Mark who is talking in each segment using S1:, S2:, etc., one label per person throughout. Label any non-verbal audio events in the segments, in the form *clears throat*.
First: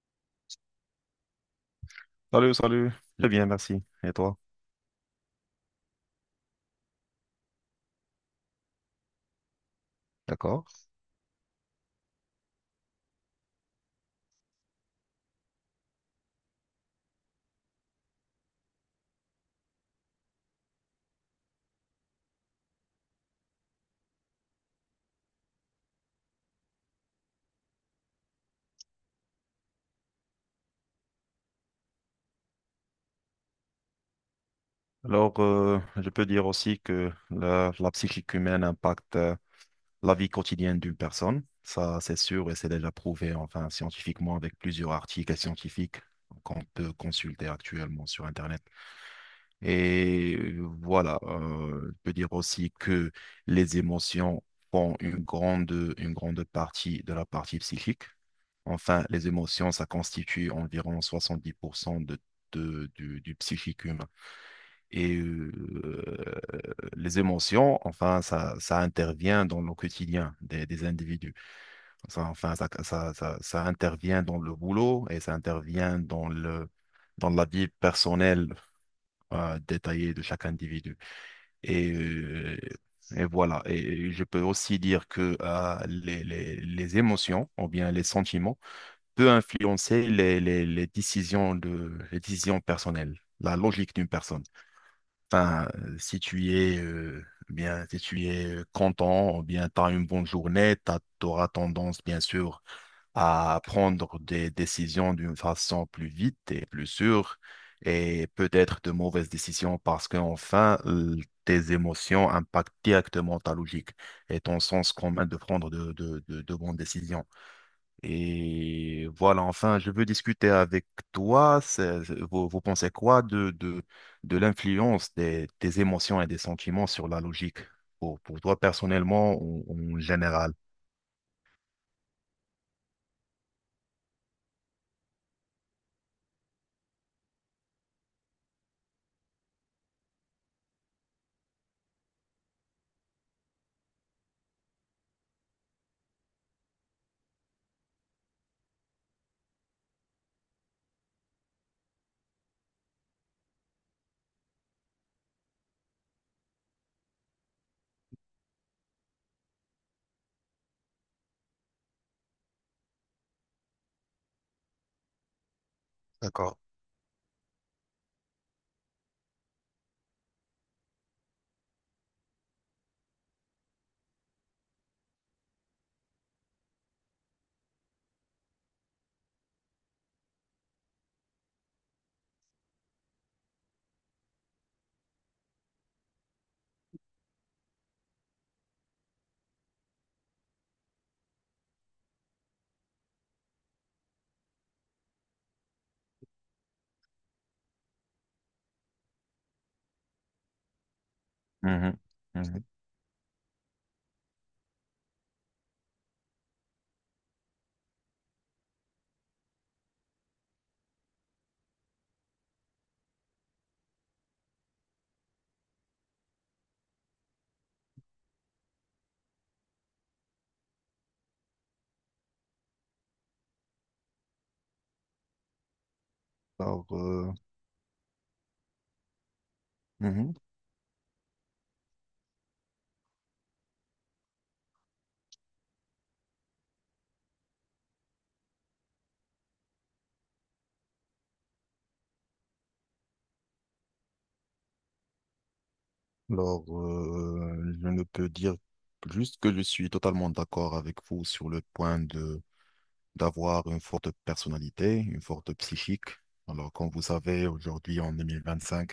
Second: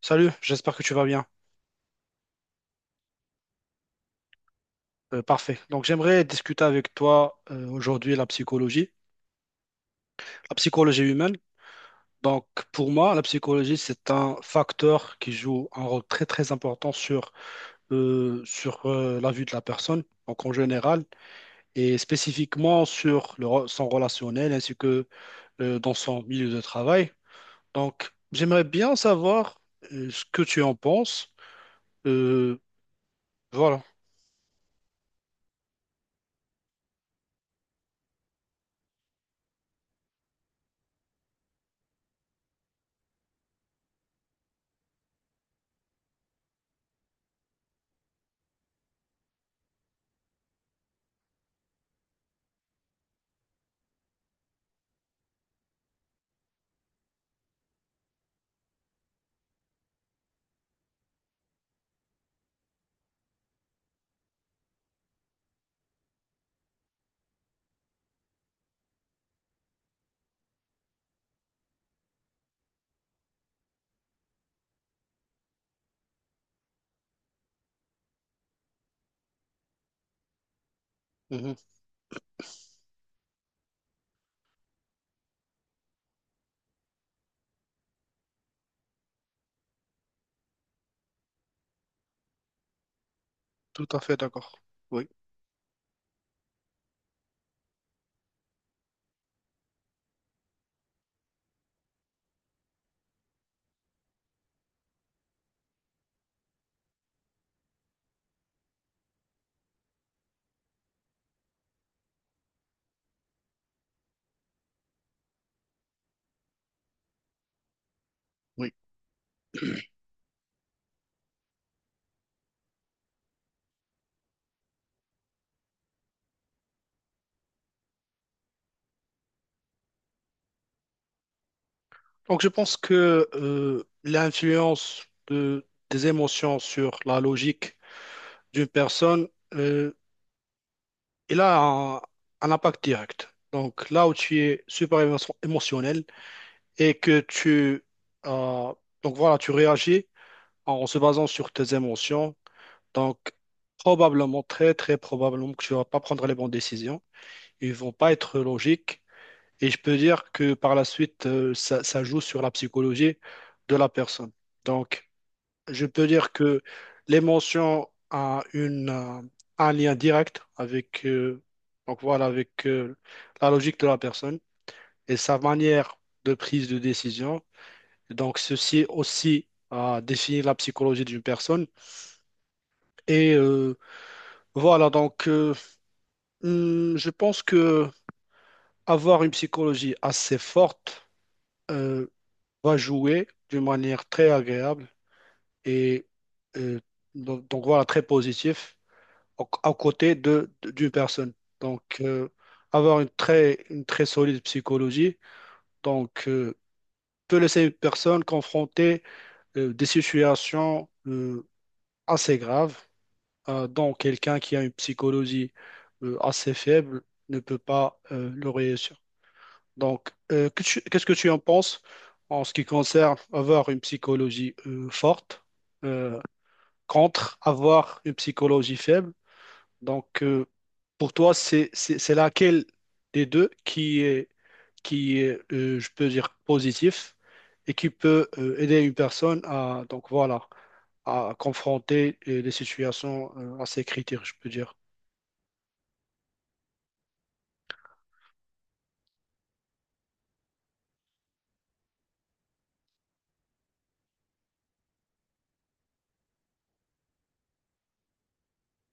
S1: Salut, j'espère que tu vas bien.
S2: Salut, salut. Très bien, merci. Et toi?
S1: Parfait. Donc, j'aimerais discuter avec toi aujourd'hui la
S2: D'accord?
S1: psychologie humaine. Donc, pour moi, la psychologie, c'est un facteur qui joue un rôle très, très important sur la vie de la personne, donc en général, et spécifiquement sur son relationnel ainsi que dans son milieu de travail. Donc, j'aimerais bien savoir ce que tu en penses. Euh, voilà.
S2: Alors, je peux dire aussi que la psychique humaine impacte la vie quotidienne d'une personne. Ça, c'est sûr et c'est déjà prouvé, enfin, scientifiquement, avec plusieurs articles scientifiques qu'on peut consulter actuellement sur Internet. Et voilà, je peux dire aussi que les émotions font une grande partie de la partie psychique. Enfin, les émotions, ça constitue environ 70% du psychique humain. Et les émotions, enfin, ça intervient dans le quotidien des individus. Ça, enfin, ça intervient dans le boulot et ça intervient dans le, dans la vie personnelle détaillée de chaque individu.
S1: Mhm.
S2: Et, euh, et voilà. Et je peux aussi dire que les émotions, ou bien les sentiments, peut influencer les décisions les décisions personnelles, la
S1: Tout
S2: logique
S1: à
S2: d'une
S1: fait
S2: personne.
S1: d'accord. Oui.
S2: Enfin, si tu es content, ou bien tu as une bonne journée, tu auras tendance, bien sûr, à prendre des décisions d'une façon plus vite et plus sûre, et peut-être de mauvaises décisions parce qu'enfin, tes émotions impactent directement ta logique et ton sens commun de prendre de bonnes décisions.
S1: Oui.
S2: Et voilà, enfin, je veux discuter avec toi. Vous, vous pensez quoi de l'influence des émotions et des sentiments sur la logique, pour toi personnellement ou en général?
S1: Donc, je pense que l'influence des émotions sur la logique d'une personne, euh, il a un impact direct. Donc, là où tu es super émotionnel et que tu, euh, tu réagis en se basant sur tes émotions. Donc, probablement, très, très probablement que tu ne vas pas prendre les bonnes décisions. Ils ne vont pas être logiques. Et je peux dire que par la suite, ça joue sur la psychologie de la personne. Donc, je peux dire que l'émotion a un lien direct avec la logique de la personne et sa manière de prise de décision. Donc, ceci aussi a défini la psychologie d'une personne. Et euh, voilà, donc, euh, je pense que avoir une psychologie assez forte euh, va jouer d'une manière très agréable et euh, très positif à côté d'une personne. Donc,
S2: Mhm,
S1: euh,
S2: mhm.
S1: Avoir une très solide psychologie, donc, euh, peut laisser une personne confrontée des situations assez graves. Donc, quelqu'un qui a une psychologie assez faible ne peut pas le réussir. Donc, qu'est-ce que tu en penses en ce qui concerne avoir une psychologie forte euh,
S2: Alors,
S1: contre avoir une psychologie faible? Donc,
S2: mhm.
S1: euh, pour toi, c'est laquelle des deux qui est, je peux dire, positif et qui peut aider une personne à, à confronter les situations à ces critères, je peux dire.
S2: Alors, je ne peux dire juste que je suis totalement d'accord avec vous sur le point d'avoir une forte personnalité, une forte psychique. Alors, comme vous savez, aujourd'hui, en 2025,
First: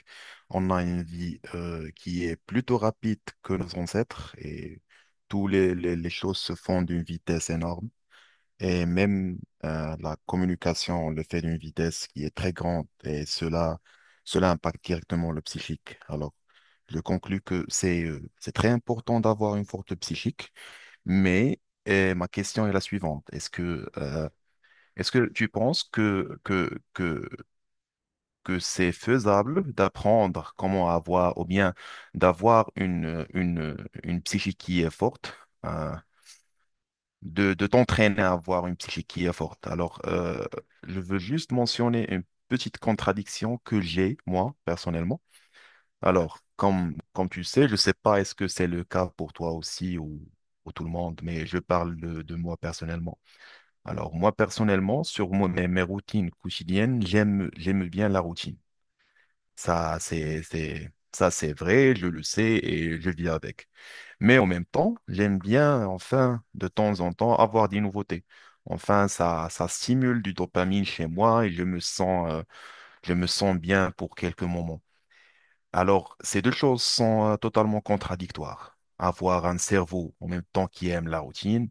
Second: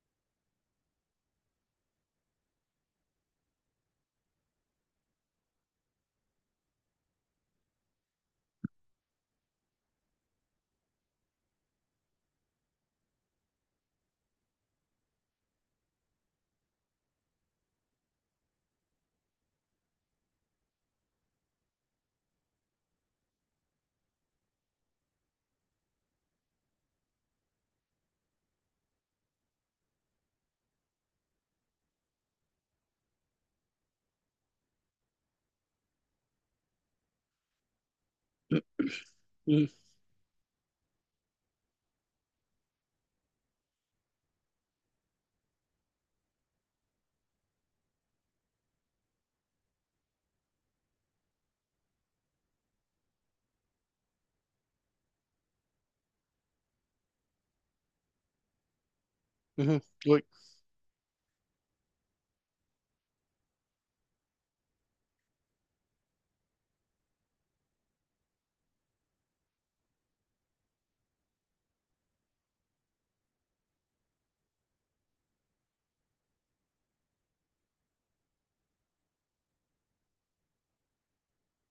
S2: on a une vie qui est plutôt rapide que nos ancêtres et toutes les choses se font d'une vitesse énorme. Et même la communication, on le fait d'une vitesse qui est très grande et cela, cela impacte directement le psychique. Alors, je conclus que c'est très important d'avoir une forte psychique, mais et ma question est la suivante. Est-ce que tu penses que c'est faisable d'apprendre comment avoir, ou bien d'avoir une psychique qui est forte, hein, de t'entraîner à avoir une psychique qui est
S1: Mhm,
S2: forte? Alors, je veux juste mentionner une petite contradiction que j'ai, moi, personnellement. Alors, comme tu sais, je ne sais pas est-ce que c'est le cas pour toi aussi ou pour tout le monde, mais je parle de moi personnellement. Alors moi personnellement, sur mes routines quotidiennes, j'aime bien la routine.
S1: mhm,
S2: Ça
S1: oui,
S2: c'est c'est ça c'est vrai, je le sais et je vis avec. Mais en même temps, j'aime bien enfin de temps en temps avoir des nouveautés. Enfin ça stimule du dopamine chez moi et je me sens bien pour quelques moments. Alors ces deux choses sont totalement contradictoires. Avoir un cerveau en même temps qui aime la routine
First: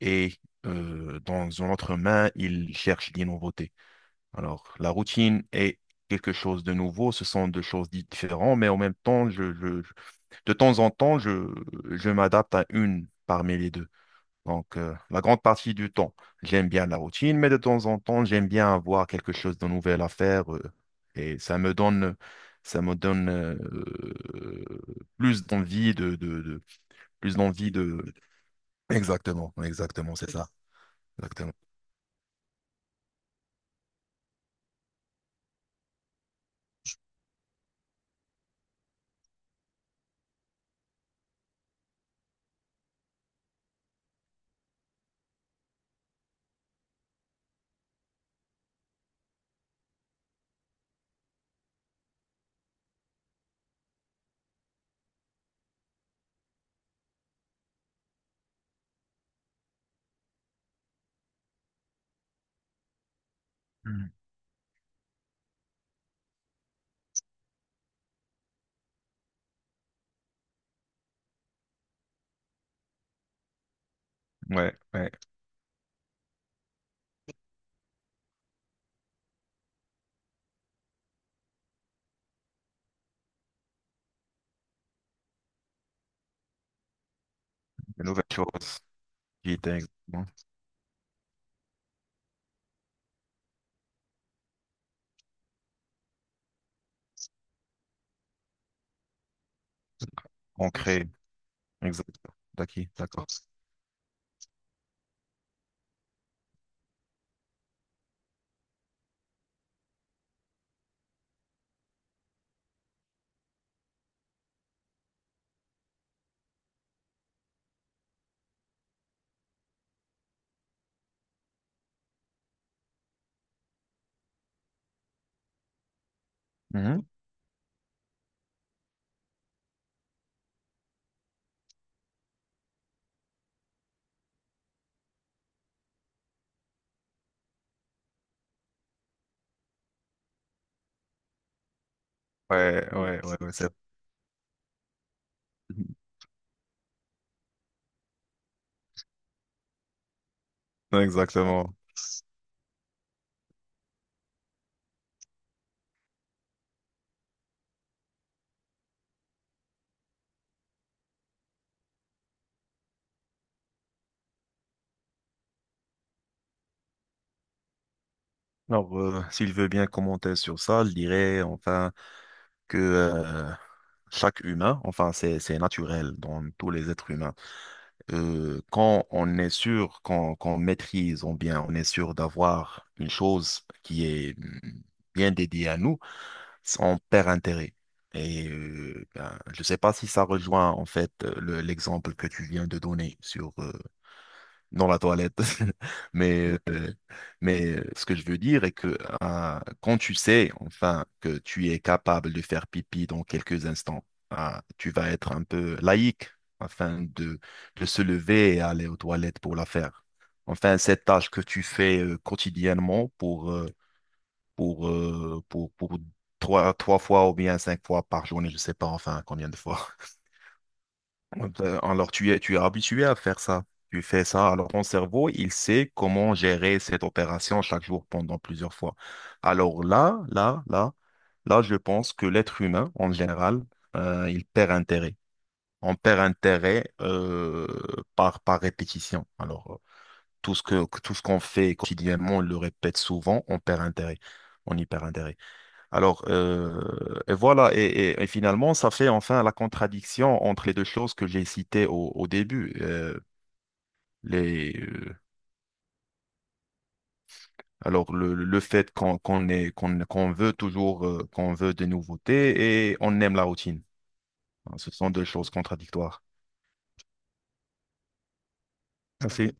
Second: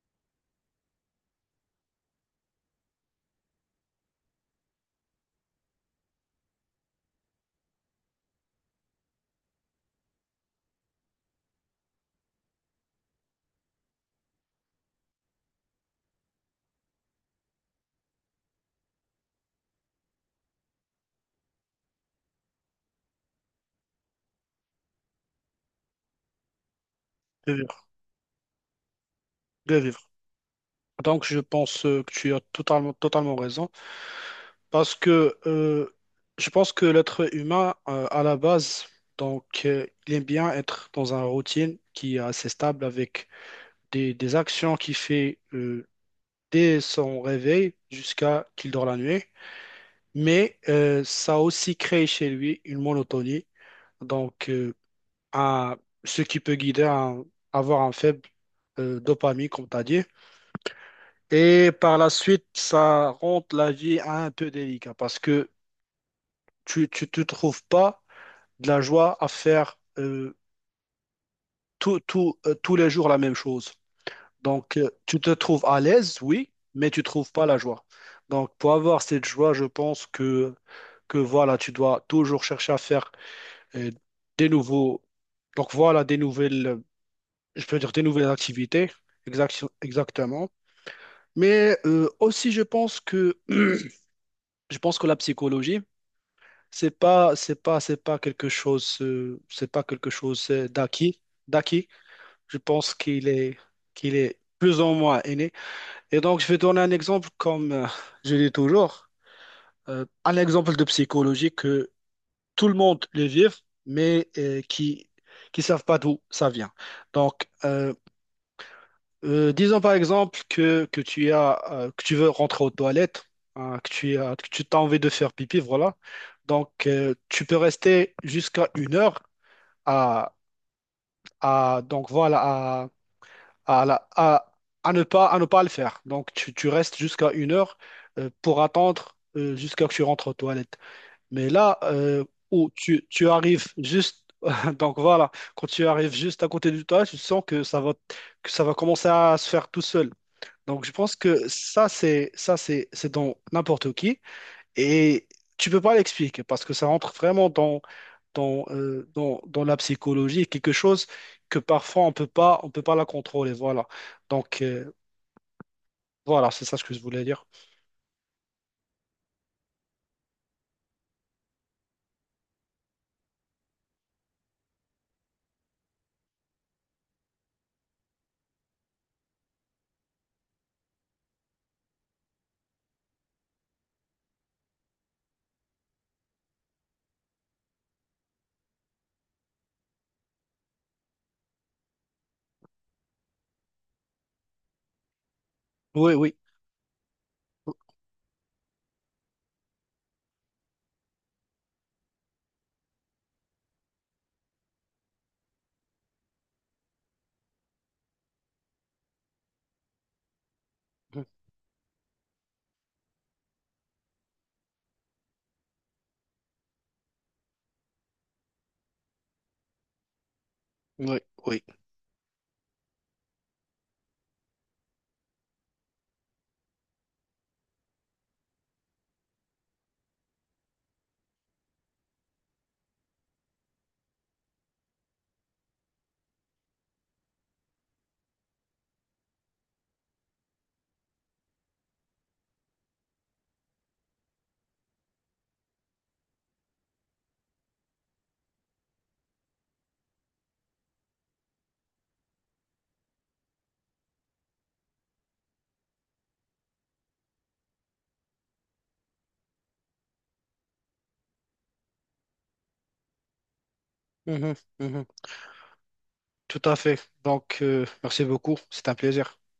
S2: et dans une autre main, il cherche des nouveautés. Alors, la routine est quelque chose de nouveau, ce sont deux choses différentes, mais en même temps, de temps en temps, je m'adapte à une parmi les deux. Donc, la grande partie du temps, j'aime bien la routine, mais de temps en temps, j'aime bien avoir quelque chose de nouvel à faire, et ça me donne plus d'envie plus
S1: de
S2: d'envie
S1: vivre,
S2: de. Exactement,
S1: de vivre.
S2: exactement, c'est ça,
S1: Donc, je
S2: exactement.
S1: pense que tu as totalement, totalement raison parce que je pense que l'être humain, à la base, il aime bien être dans une routine qui est assez stable avec des actions qu'il fait dès son réveil jusqu'à qu'il dort la nuit. Mais ça a aussi créé chez lui une monotonie, donc euh, un- ce qui peut guider à avoir un faible dopamine, comme tu as dit. Et par la suite, ça rend la vie
S2: Mhm.
S1: un peu délicate parce que tu te trouves pas de la joie à faire tous les jours la même chose. Donc,
S2: Ouais, ouais,
S1: tu te trouves à l'aise, oui, mais tu trouves pas la joie. Donc, pour avoir cette joie, je pense que tu dois toujours chercher à faire euh, des nouveaux, donc voilà, des nouvelles, je peux dire des
S2: de nouvelles
S1: nouvelles
S2: choses
S1: activités,
S2: qui étaient exactement
S1: exactement. Mais aussi, je pense que, *clears throat* je pense que la psychologie, c'est pas, c'est pas, c'est pas quelque chose, c'est pas quelque chose
S2: ancrées.
S1: d'acquis.
S2: Exact.
S1: Je
S2: Daki,
S1: pense
S2: d'accord.
S1: qu'il est plus ou moins inné. Et donc, je vais donner un exemple, comme je dis toujours, un exemple de psychologie que tout le monde le vit, mais qui savent pas d'où ça vient. Donc, disons par exemple que tu as, que tu veux rentrer aux toilettes, hein, que tu t'as envie de faire pipi, voilà. Donc,
S2: Mhm.
S1: tu peux rester jusqu'à une heure à, à donc voilà à, la- à, à ne pas le faire. Donc, tu restes jusqu'à une heure pour attendre jusqu'à que tu rentres aux toilettes. Mais là
S2: Ouais, ouais,
S1: tu
S2: ouais, ouais,
S1: arrives juste, *laughs* quand tu
S2: *laughs*
S1: arrives juste à côté du toilette, tu sens que ça va commencer à se faire tout seul. Donc, je
S2: Non,
S1: pense que
S2: exactement.
S1: c'est dans n'importe qui. Et tu peux pas l'expliquer parce que ça rentre vraiment dans la psychologie, quelque chose que parfois on peut pas la contrôler. Voilà. Donc euh, voilà, c'est ça ce que je voulais dire.
S2: Alors, s'il veut bien commenter sur ça, je dirais enfin que chaque humain, enfin c'est naturel dans tous les êtres humains. Quand on est sûr qu'on maîtrise, on bien, on est sûr d'avoir une chose qui est bien dédiée à nous, on perd intérêt. Et ben, je ne sais pas si ça rejoint en fait l'exemple que tu viens de donner sur dans la toilette.
S1: Oui,
S2: *laughs*
S1: oui.
S2: Mais, mais ce que je veux dire est que hein, quand tu sais enfin que tu es capable de faire pipi dans quelques instants, hein, tu vas être un peu laïque afin de se lever et aller aux toilettes pour la faire. Enfin, cette
S1: Mhm.
S2: tâche que tu fais quotidiennement pour trois, trois fois ou bien cinq fois par journée, je ne sais pas enfin combien de fois.
S1: Oui,
S2: Euh,
S1: oui.
S2: ben, Alors, tu es habitué à faire ça. Tu fais ça. Alors, ton cerveau, il sait comment gérer cette opération chaque jour pendant plusieurs fois. Alors là, je pense que l'être humain, en général, il perd intérêt. On perd intérêt par répétition. Alors, tout ce qu'on fait quotidiennement, on le répète souvent, on perd intérêt. On y perd intérêt. Alors, et voilà, et finalement, ça fait enfin la contradiction entre les deux choses que j'ai citées au début. Les, euh, alors, le fait qu'on veut toujours, qu'on veut des nouveautés et on aime la routine.
S1: Mhm,
S2: Ce
S1: mhm.
S2: sont deux choses contradictoires.
S1: Tout à fait. Donc merci beaucoup. C'est un plaisir.
S2: Merci.